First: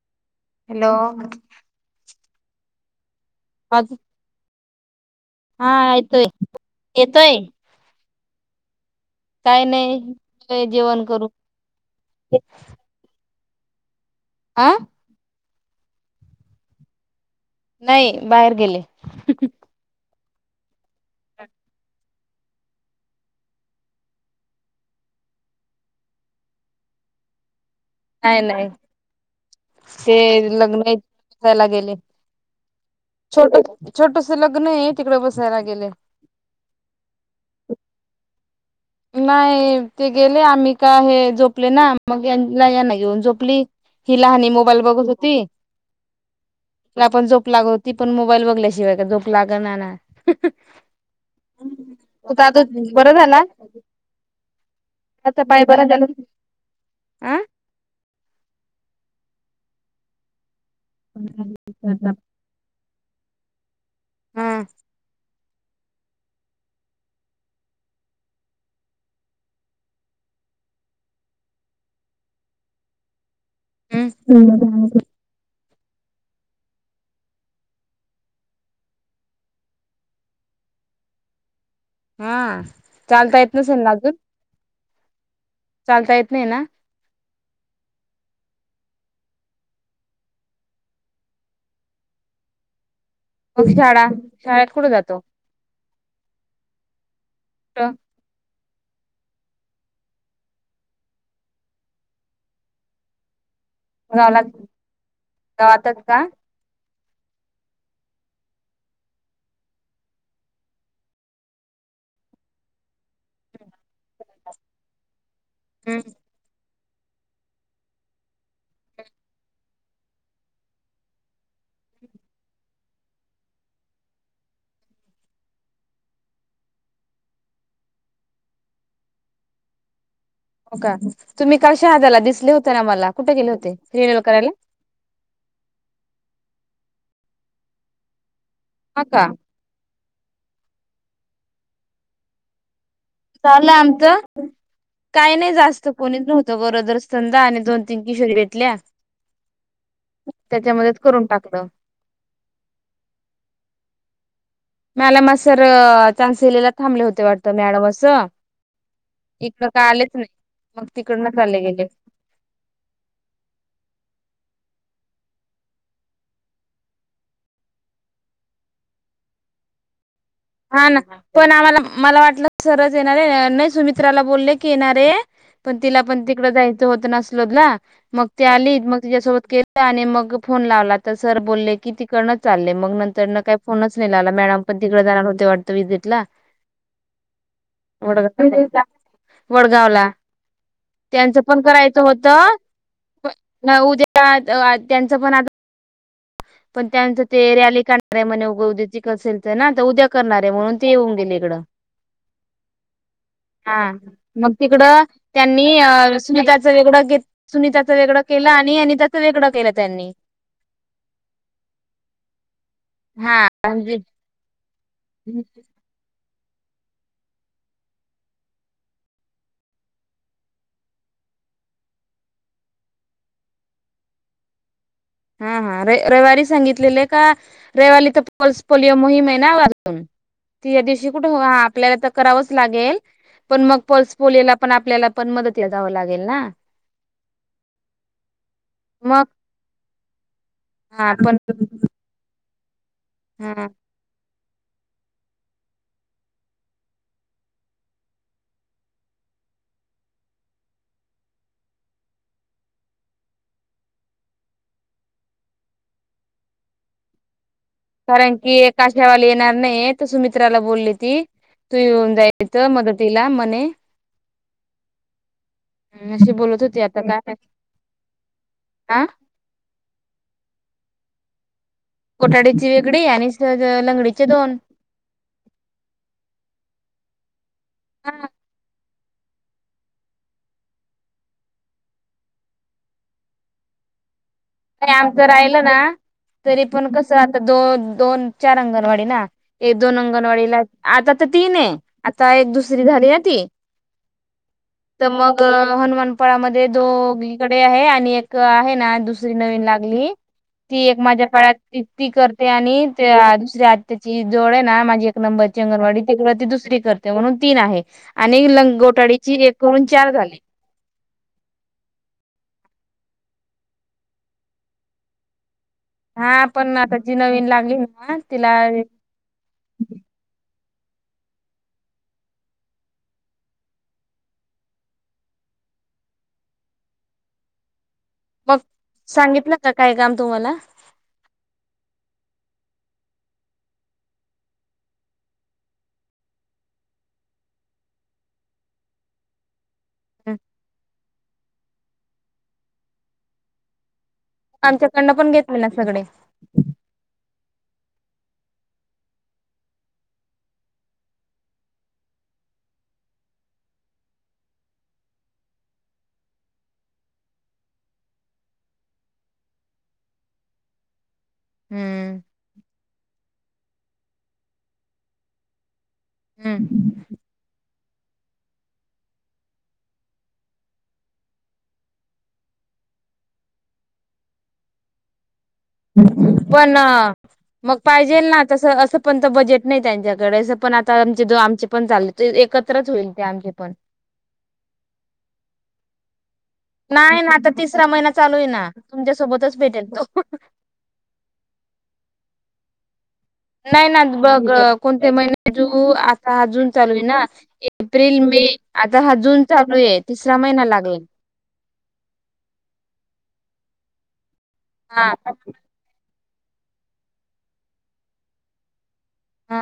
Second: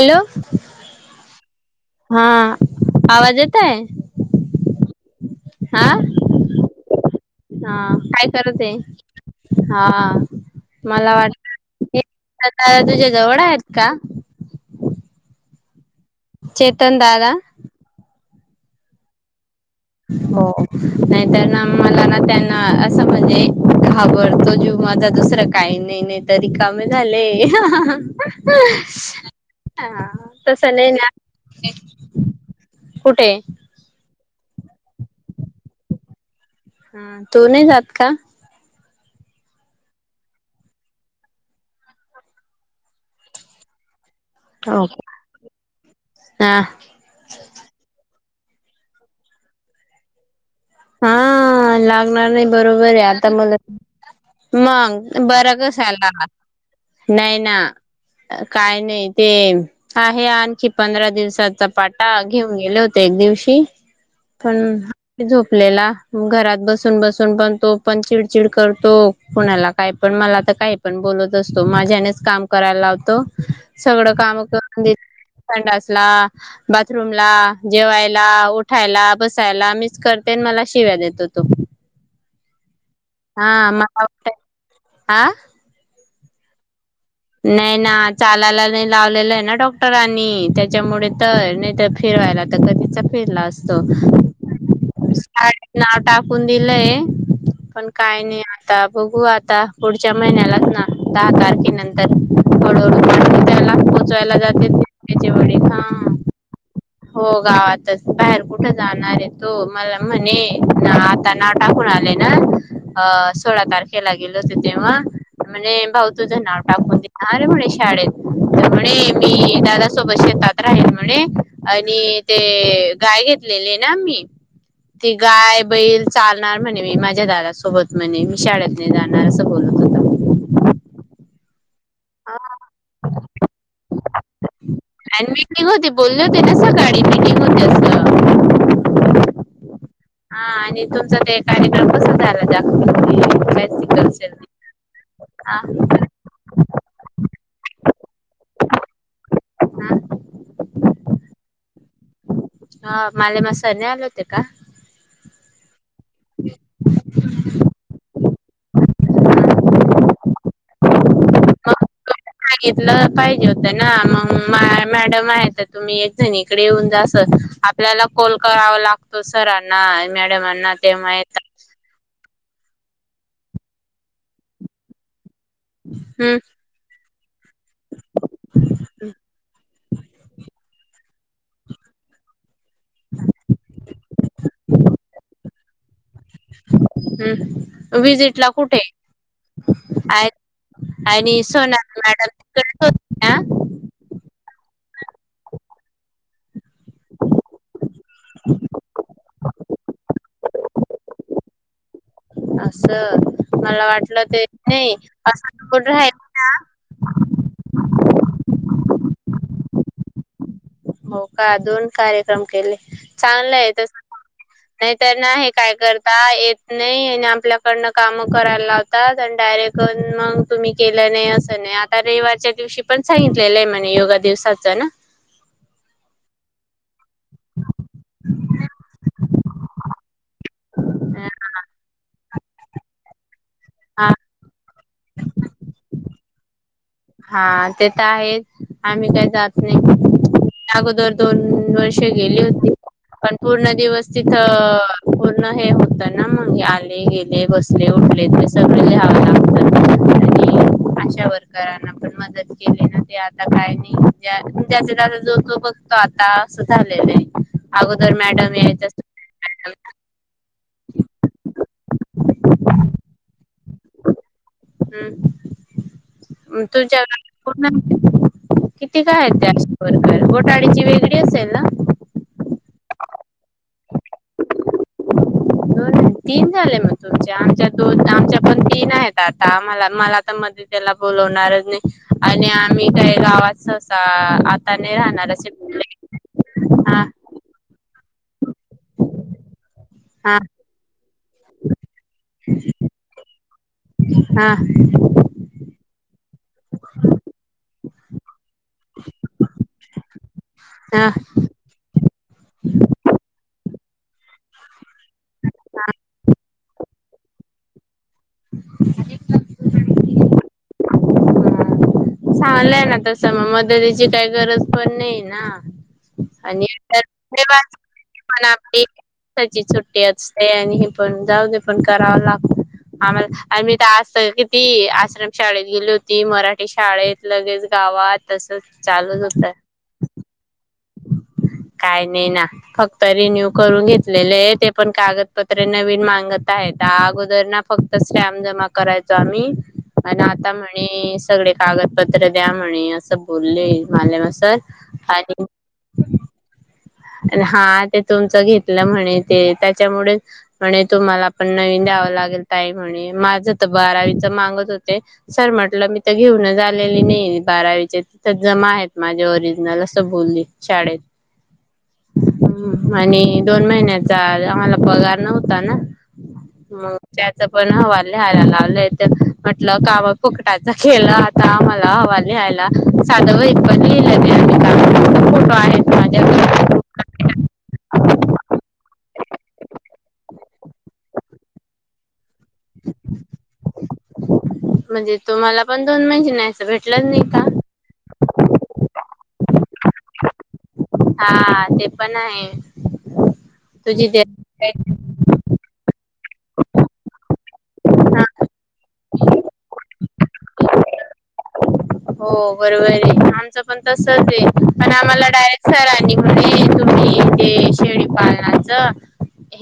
Hello hello हा आवाज येतय आज हा येतोय येतोय करते आहे काय हा नाही जेवण मला करू वाट आता तुझ्या जवळ आहेत का ह चेतन दादा नाही बाहेर गेले हो नाहीतर ना मला ना त्यांना असं म्हणजे घाबरतो जीव माझा दुसरं काही नाही नाही तरी कामी झाले नाही नाही हा ते तस लग्न नाही ना बसायला गेले कुठे छोट छोटस लग्न आहे तिकडे बसायला गेले हा तो नाही जात का नाही ते गेले आम्ही का हे झोपले ना मग यांना याना घेऊन झोपली ही लहानी मोबाईल हा बघत होती मला पण झोप लागत होती पण मोबाईल बघल्याशिवाय का झोप लागना ना हं हा लागणार नाही आता बरोबर आहे बरं आता झाला मला मंग आता बरं पाय बरा झाला कश्याला नाही हा ना काय नाही ते आहे आणखी पंधरा दिवसाचा पाटा घेऊन गेले होते एक दिवशी हा पण झोपते आपल्याला घरात बसून बसून पण तो पण चिडचिड करतो कुणाला काय पण मला काय पण बोलत असतो माझ्यानेच काम करायला लावतो सगड काम करून घे हम्म ला बाथरूम ला जेवायला उठायला बसायला मीच कर तेन मला शिव्या देतो तो हा चालता येत नसल ना अजून आह चालता येत नाही ना नाही ना चालायला नाही लावलेलाय ना डॉक्टरांनी त्याच्यामुडे तर नाही तर फिर फिरायला तर कधीचा फिरला मग असतो शाळा शाळेत कुठे जातो साळेत नाव टाकून दिलंय पण काय नाही अजून बघू आता पुढच्या महिन्यालाच ना दहा तारखे नंतर हळू हळु त्याला पोचावायला गावाला जाते त्याचे वडील हा गावातच का हो गावातच बाहेर कुठे जाणार आहे तो मला म्हणे ना आता नाव टाकू आले ना अ सोळा तारखे ला गेलो होत तेव्हा म्हणे भाऊ हो तुझं नाव टाकून दे अरे म्हणे शाळेत तर म्हणे मी दादा सोबत शेतात राहील म्हणे आणि ते गाय घेत घेतलेले ना मी ती गाय बैल चालणार म्हणे मी माझ्या दादा सोबत म्हणे मी शाळेत नाही जाणार असं बोलत होता का तुम्ही काल शहाधाला दिसले होते ना मला कुठे गेले होते रिन्युअल करायला अ मिटिंग होती बोलले होते ना सकाळी मिटिंग होती अस हा का हा आणि तुमचा ते कार्यक्रम कसा झाला दाख झालं आमच काही नाही हा जास्त कोणीच नव्हतं गरोदर स्कंद आणि दोन तीन किशोरी भेटल्या त्याच्या मधेच करून टाकलं हा माले मास्तर नाही आले होते का माला मास्तर ट्रान्सलीला थांबले होते वाटत मॅडम असं इकडं काय आलेच नाही मग तिकड नच चाले गेले मागितलं पाहिजे होतं ना मग मा मॅडम आहे तर तुम्ही एक जणीकडे येऊन जा अस आपल्याला कोल करावा लागतो सरांना मॅडमांना हा ना तेव्हा येतात पण आम्हाला मला वाटलं सरच येणारे नाही सुमित्राला बोलले की येणारे पण तिला पण तिकड हम्म जायचं होत नासि शोधला मग ते आली मग तिच्यासोबत केलं आणि मग फोन लावला तर सर बोलले की तिकडनच चालले मग नंतर न काही फोनच नाही लावला मॅडम पण तिकडे जाणार होती ते वाटत विजिट ला हम्म विजिट ला कुठे वडगाव ला त्यांचं आणि पण सोनाली करायचं मॅडम होत तिकडेच होत्या उद्या त्यांचं पण आता पण त्यानंतर ते रॅली काढणार आहे म्हणे उगवची कसेेल ना तर उद्या करणारे म्हणून ते येऊन गेले इकडं ना असं मला हा वाटलं ते मग नाही तिकडं त्यांनी असं अ राहील सुविधा वेगळ सुनीताच वेगळं केला आणि आणि त्याच वेगळां केला त्यांनी हो का दोन कार्यक्रम केले हा चांगले आहे तस म्हणजे नाही तर ना हे काय करता येत नाही आणि आपल्याकडन काम करायला लावतात आणि डायरेक्ट मग तुम्ही केल्या नाही असं नाही आता रविवारच्या दिवशी पण सांगितलेलं आहे म्हणे योगा दिवसाच ना हा हा र रविवारी सांगितलेले आहे का रविवारी तर पल्स पोलिओ मोहीम आहे त या दिवशी कुठे आपल्याला तर करावंच लागेल पण मग हा पल्स पोलिओ पण आपल्याला पण मदतीला जावं लागेल ना हा ते तर आहे आम्ही मग काही जात नाही हा अगोदर पण दोन वर्षे गेली होती पण हा पूर्ण दिवस तिथं पूर्ण हे होत ना मगे आले गेले बसले उठले ते सगळे घ्याव लागतात आणि अशा वर्करांना पण मदत केली ना ते आता काय नाही ज्याचं त्याचं जो तो बघतो आता असं झालेलं आहे अगोदर कारण की मॅडम यायच्या एकाशावाला येणार नाही तर सुमित्राला ब बोलली ती तू येऊन जायच मदतीला म्हणे अशी बोलत हम् होती आता तुझ्या काय को हा किती काय आहे त्याच बरोबर घोटाळेची वेगळी असेल ना कोठाडीची वेगळी आहे लंगडीचे दोन तुमच्या आमच्या दोन हा आमच्या पण तीन आहेत आता मला मला तर मदतीला बोलवणारच नाही आणि आम्ही काय गावातअसा नाही आमच राहिलं ना तरी पण हा कसं आता दोन दोन चार अंगणवाडी ना दोन हा अंगणवाडीला आता तर तीन आहे आता एक दुसरी झाली ना ती हम् तर मग हनुमानपळामध्ये दो इकडे आहे आणि एक आहे ना दुसर नवीन लागली ती एक हा माझ्या काळात ती करते आणित्या दुसऱ्या आज त्याची जवळ आहे ना माझी एक नंबरची अंगणवाडी तिकड ती दुसरी ते म्हणून तीन आहे आणि लंगोटेडीची एक करून चार झाली हा चांगलंय ना तस मग मदतीची काही गरज पण नाही ना हा आणि पण आता त्यात जी नवीन रविवार लागली ना ची तिला आपली एक दिवसाची सुट्टी असते हे पण जाऊ दे पण करावं लागत आम्हाला मी आ किती आश्रम शाळेत गेली होती मराठी श शाळेत लगेच गावात तस मग चालूच सांगितलं का काय काम असतंय तुम्हाला काय नाही ना फक्त रिन्यू करून घेतलेले आहे ते पण कागदपत्र नवीन मागत आहे अगोदर ना फक्त स्टॅम जमा करायचो आम्ही आणि आता म्हणे सगळे कागदपत्र द्या म्हणे असं बोलले माले मसर आमच्याकडनं पण आणि घेतले ना सगळे हा ते तुमच घेतलं म्हणे ते त्याच्यामुळेच म्हणे तुम्हाला पण नवीन द्याव लाग लागत आहे म्हणे माझ तर बारावीच मागत होते सर म्हटलं मी तर घेऊनच आलेली नाही बारावीचे तिथ जमा आहेत माझे ओरिजनल असं बोलली शाळेत हम्म हम् आणि दोन महिन्याचा आम्हाला पगार नव्हता ना हम्म मग त्याचा पण हवाल लिहायला लावले तर म्हटलं काम फुकटातच केलं आता मला हवाल लिहायला म्हणलं साधं वहीत पण लिहलं न्हाय आम्ही काय पण मग पाहिजेल ना? तसं, असं पण बजेट नाही, त्यांच्याकडे, पण आता. जो, आमचे पण चालले. एकत्रच होईल, ते आमचे पण. म्हणजे? तुम्हाला पण दोन मैशी नाही. नाही ना! का? आता, तिसरा महिना चालू आहे ना, तुमच्यासोबतच भेटेल तो. हा, ते पण आहे. नाही ना! तुझी दे बघ, कोणते महिने जू? आता, हा जून चालू आहे ना, एप्रिल, हा मे आता हा जून चालू आहे, तिसरा महिना लागला. हो, बरोबर आहे रे. आमचं पण तसच आहे, पण हा आम्हाला डायरेक्ट सरांनी तुम्ही, तुम्ही ते शेळीपालनाचं,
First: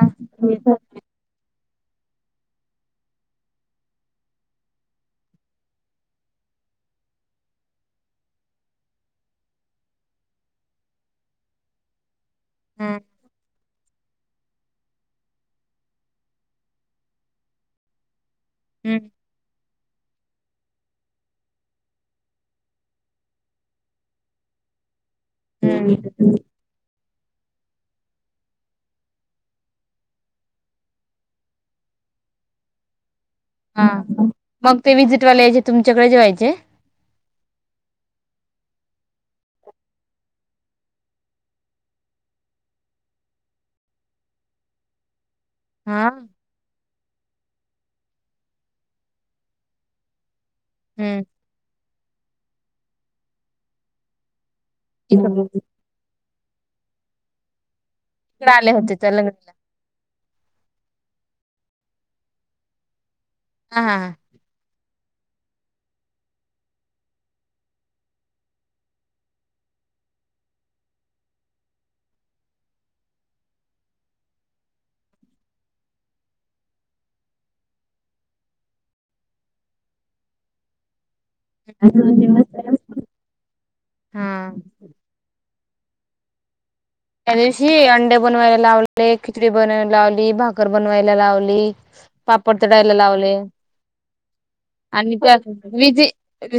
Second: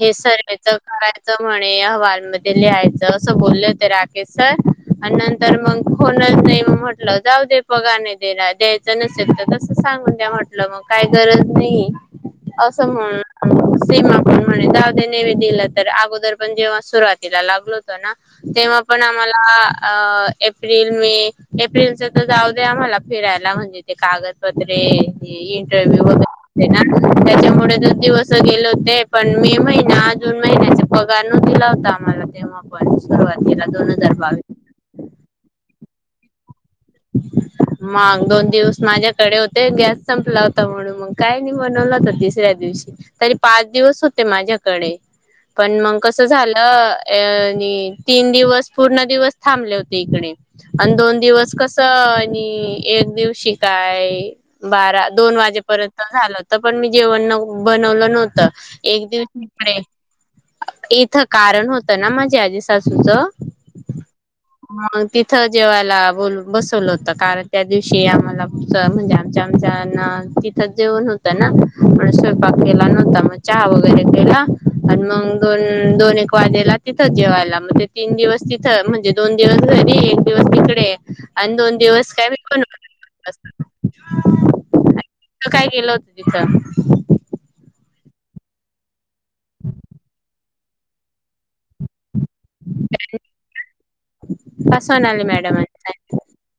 हे सर्वेचं करायचं म्हण. ते, अहवालमध्ये लिहायचं, असं बोललं होते राकेश सर? आणि, नंतर मग, कोणाच नाही. मग म्हटलं. जाऊ दे, पगार नाही द्यायला. द्यायचं नसेल, तर तसं सांगून द्या म्हटलं, मग काही गरज नाही. असं म्हणलीस. सीमा पण म्हणे, जावू दे. नेहमी दिलं तर, अगोदर पण जेव्हा सुरुवातीला लागलो होत ना. तेव्हा हम्म पण आम्हाला, एप्रिल मे एप्रिल. जाऊ दे आम्हाला फिरायला, म्हणजे ते कागदपत्रे हम्म इंटरव्ह्यू वगैरे असते ना! त्याच्यामुळे, दोन दिवस गेले होते. पण मे महिना, जून महिन्याचा पगार न दिला होता. मला, तेव्हा पण. सुरुवातीला हा दोन हजार बावीस मग ते विजिटवाले यायचे तुमच्याकडे जेवायचे? मग दोन दिवस माझ्याकडे होते, गॅस संपला होता, म्हणून. मग काय नाही बनवलं होतं, तिसऱ्या दिवशी तरी पाच दिवस होते माझ्याकडे. पण मग हा कसं झालं? अ तीन दिवस पूर्ण दिवस थांबले होते, इकडे. आणि दोन हम्म दिवस कसं? आणि एक दिवशी काय? बारा दोन इकडे वाजेपर्यंत झालं होत, पण मी जेवण. [unintelligible] आले होते एक त्या दिवस लग्नाला इकडे. [unintelligible] कारण होतं ना! माझ्या आजी सासूचं. हा हा हा. म्हणून तिथं जेवायला बोलवू. बसवलं होत, कारण त्या दिवशी आम्हाला म्हणजे आमच्या आमच्या तिथं जेवण होतं ना. आणि स्वयंपाक केला नव्हता मग चहा वगैरे केला आणि मग दोन, दोन एक वाज गेला तिथं जेवायला म्हणजे तीन दिवस तिथ म्हणजे दोन दिवस घरी एक दिवस तिकडे. आणि दोन दिवस काय हा हा [unintelligible] काय केलं होतं तिथं? त्यादिवशी आ डे बनवायला लावले, खिचडी बनवायला लावली भाकर बनवायला लावली. पापड तळायला लावले. का आणि सोनाली त्यात मॅडम विजि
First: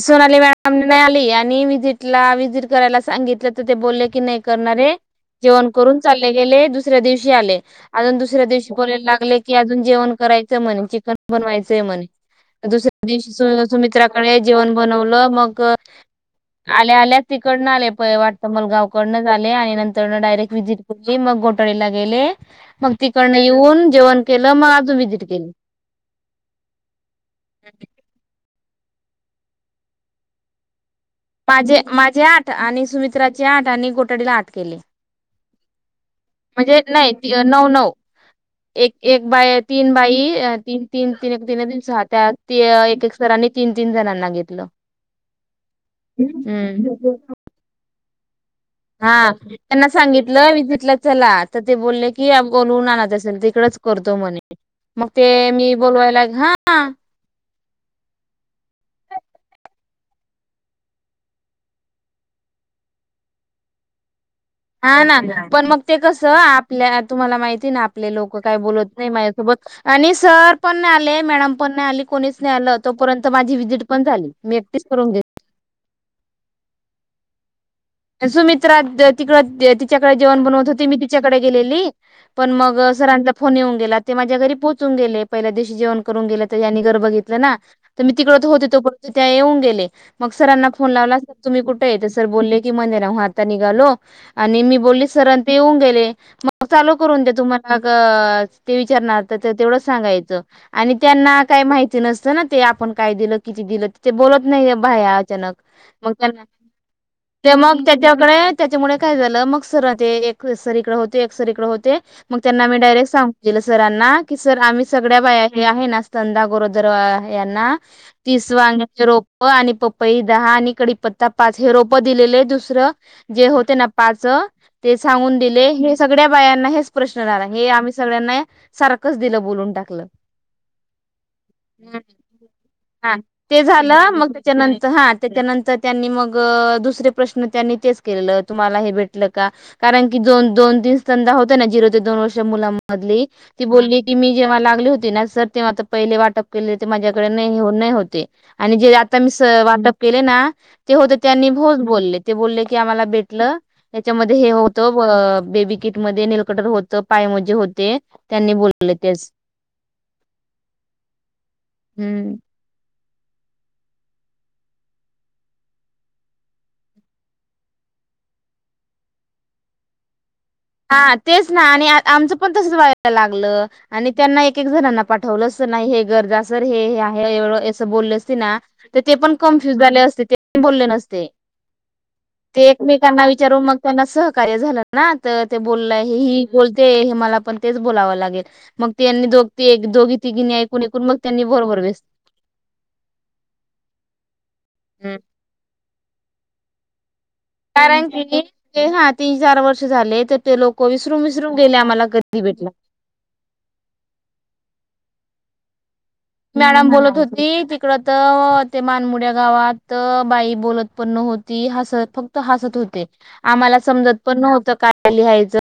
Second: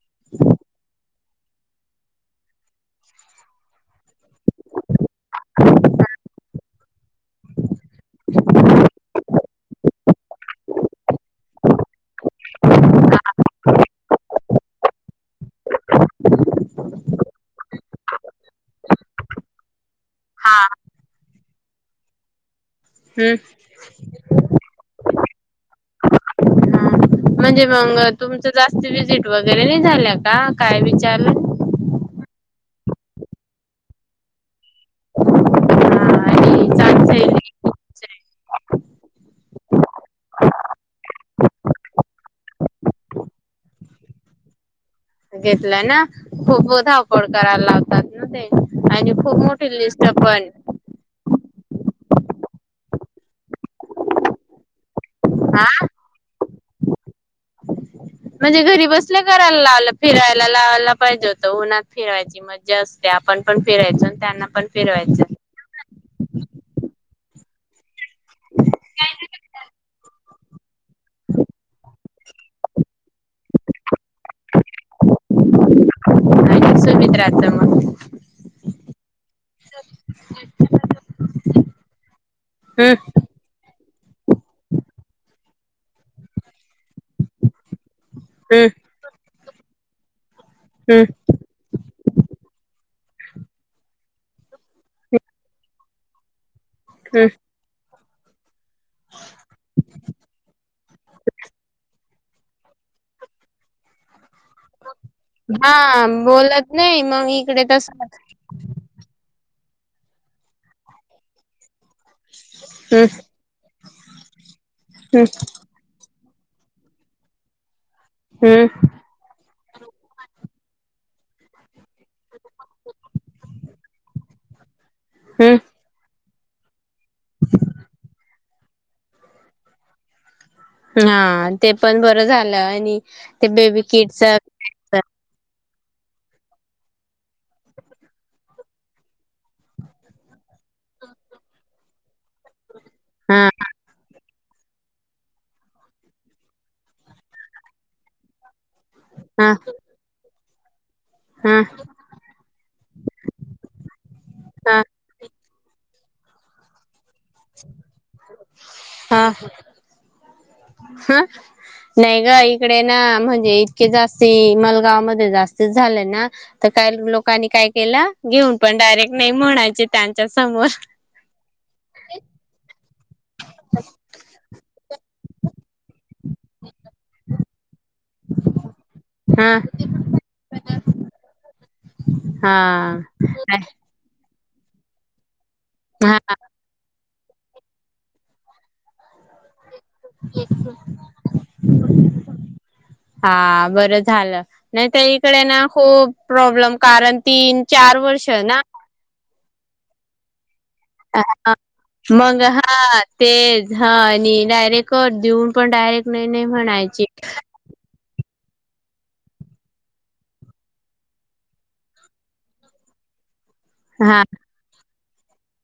सोनाली मॅडम नय आली आणि मी विजिटला विजिट करायला सांगितलं तर ते बोलले की, नाही करणारे. जेवण करून चालले गेले, दुसऱ्या दिवशी आले. अजून दुसऱ्या दिवशी बोलायला लागले की, अजून जेवण कराय. चिकन बनवायचय म्हणे, दुसरे दिवशी सुमित्राकडे. जेवण बनवलं, मग. आल्या आल्या तिकडनं आले प वाटतं मलगावकडनंच आले आणि नंतर डायरेक्ट व्हिजिट केली, मग घोटाळीला गेले. मग तिकडन हम् येऊन जेवण केलं मग अजून विजिट केली. म्हणजे मग? तुमच जास्त विजिट वगैरे नाही झाल्या का? काय विचार. माझे, माझे आठ आणि सुमित्राचे आठ आणि गोटडीला आठ केले. हा इ.. ऑ? एक-एक बाई, तीन बाई, तीन तीन. तीन एक तीन दूने सहा, त्या एक एक सरांने तीन. तीन-तीन जणांना घेतलं. घेतलंय ना? खूप हम्म धावपळ करायला लावतात ना ते. आणि हा खूप मोठी त्यांना लिस्ट पण सांगितलं विजिटला चला. तर ते बोलले की, बोलून आणत असेल तिकडच करतो म्हणे. मग ते हा मी बोलवायला हा. म्हणजे घरी बसल्या करायला लाव फिरायला लावायला पाहिजे होतं, उन्हात फिरायची मज असत्या. आपण पण फिरायच त्यांना. पण हा ना फिरवायचं पण मग ते कसं आपल्या तुम्हाला माहिती ना. आपले लोक काय बोलत नाही माझ्यासोबत आणि. सर पण नाही आले मॅडम पण नाही आली कोणीच नाही आलं तोपर्यंत माझी व्हिजिट पण झाली मी एकटीस करून घेत. आणिस मित्रचा मग. सुमित्रा तिकड तिच्याकडे जेवण बनवत होते मी तिच्याकडे गेलेली पण मग. हम्म सरांचा फोन येऊन गेला ते माझ्या घरी पोहोचून गेले पहिल्या देशी जेवण करून गेले तर त्यां गर ब घेतलं ना तर मी तिकड तर हम्म होते. येऊन गेले मग सरांना फोन हम्म लावलार तुम्ही कुठे य सर बोलले. हा आता निघालो आणि मी बोलो सरआणि ते येऊन गेले. चालू करून दे हम्म तुम्हाला ते विचारणार तेवढंच सांगायचं आणि त्यांना काय माहिती नसत. य ना ते आपण काय दिलं किती दिलं ते बोलत. नाही बा्या अचानक हा मग त्यांना. बोलत नाही मग ते इकडे मग तस त्याच्याकडे त्याच्यामुळे काय झालं मग सरा ते एक सर इकड होते एक सर इकड होते मग त्यांना मी हम्म डायरेक्ट सांगितलेलं सरांना की सर आम्ही सगळ्या हम्म बाया बिया हे आहे ना चंदा गोरोदर यांना तीस हम्म वांग्याचे रोप प आणि पपई दहा आणि कडी पत्ता पाच हे रोप प दिलेलं दुसर जे होते ना पाच ते सागून हम्म दिलय हे सग बायांना हेच प्रश्न रा हे आम्ही सगळ्यांना सारखंच दिलं बोलून टाकलं. ह हा ते पण बरं हम्म झालं आणि हा ते बेबी झालं किडच मग त्याच्यानंतर हा त्याच्यानंतर त्यांनी मग दुसरे प्रश्न त्यांनी तेच केलेलं तुम्हाला हे भेटलं का कारण की दोन दोन दिस त्यांचं होत ना जी दोन वर्षे मुलांमधली हा ती बोलली की मी तेव्हा लागली होती ना सर तेव्हा आता पहिले वाटप केले ते माझ्याकडे नाही येऊन नाही होते आणि जे आ आता मी स् हा वाटप केले ना ते होते हा हो बोलले ते बोलले की आम्हाला भेटल त्याच्यामध्ये हे हा होतं व बेबी किट मध्ये नीलकटर होत. पाय मोजे होते त्यांनी बोलेले हा तेच हा नाही हम्म का इकडे म्हणजे इतके जास्ती मलगाव म जास्ती झाले ना तर काही लोकांनी काय केल ल्या घेऊन पण डायरेक्ट नाही म्हणायच त्यांच्या समोर हा तेच ना आणि आमचं पण तस वा लागलं आणि त्यांना एक एक जणांना पाठवलं अस नाही हे गरज सर हे हे आहे एवढ अस बोलले ते पण हा कन्फ्युज झाले असते ते पण बोलले नसते हा ते एकमेकांना विचारून मग त्यांना सहकार्य झाल्यात ना तर ते बोला हे हा ही बोलते मला पण तेच बोलावं लागेलं मग त्येनी दोग ती एक दोघी ति गिन ऐकून एकऐकून मग त्यांनी बरोबर बेस हा बर झालं नाही त्या इकडे ना खूप प्रॉब्लेम कारण तीन चार कारण वर्ष ना की हा तीन चार वर्ष झाले तर ते लोक विसरून विसरून गेले आम्हाला कधी मग भेटला. हा तेज हा आणि डायरेक देऊ पण डायरेक्ट नाही नाही मॅडम म्हणायची बोलत होती तिकड तर ते मानमुड्या गावात बाई बोलत पण न्हती हसत फक्त हसत होते आम्हाला समजत हा पण नव्हतं काय लिहायचं.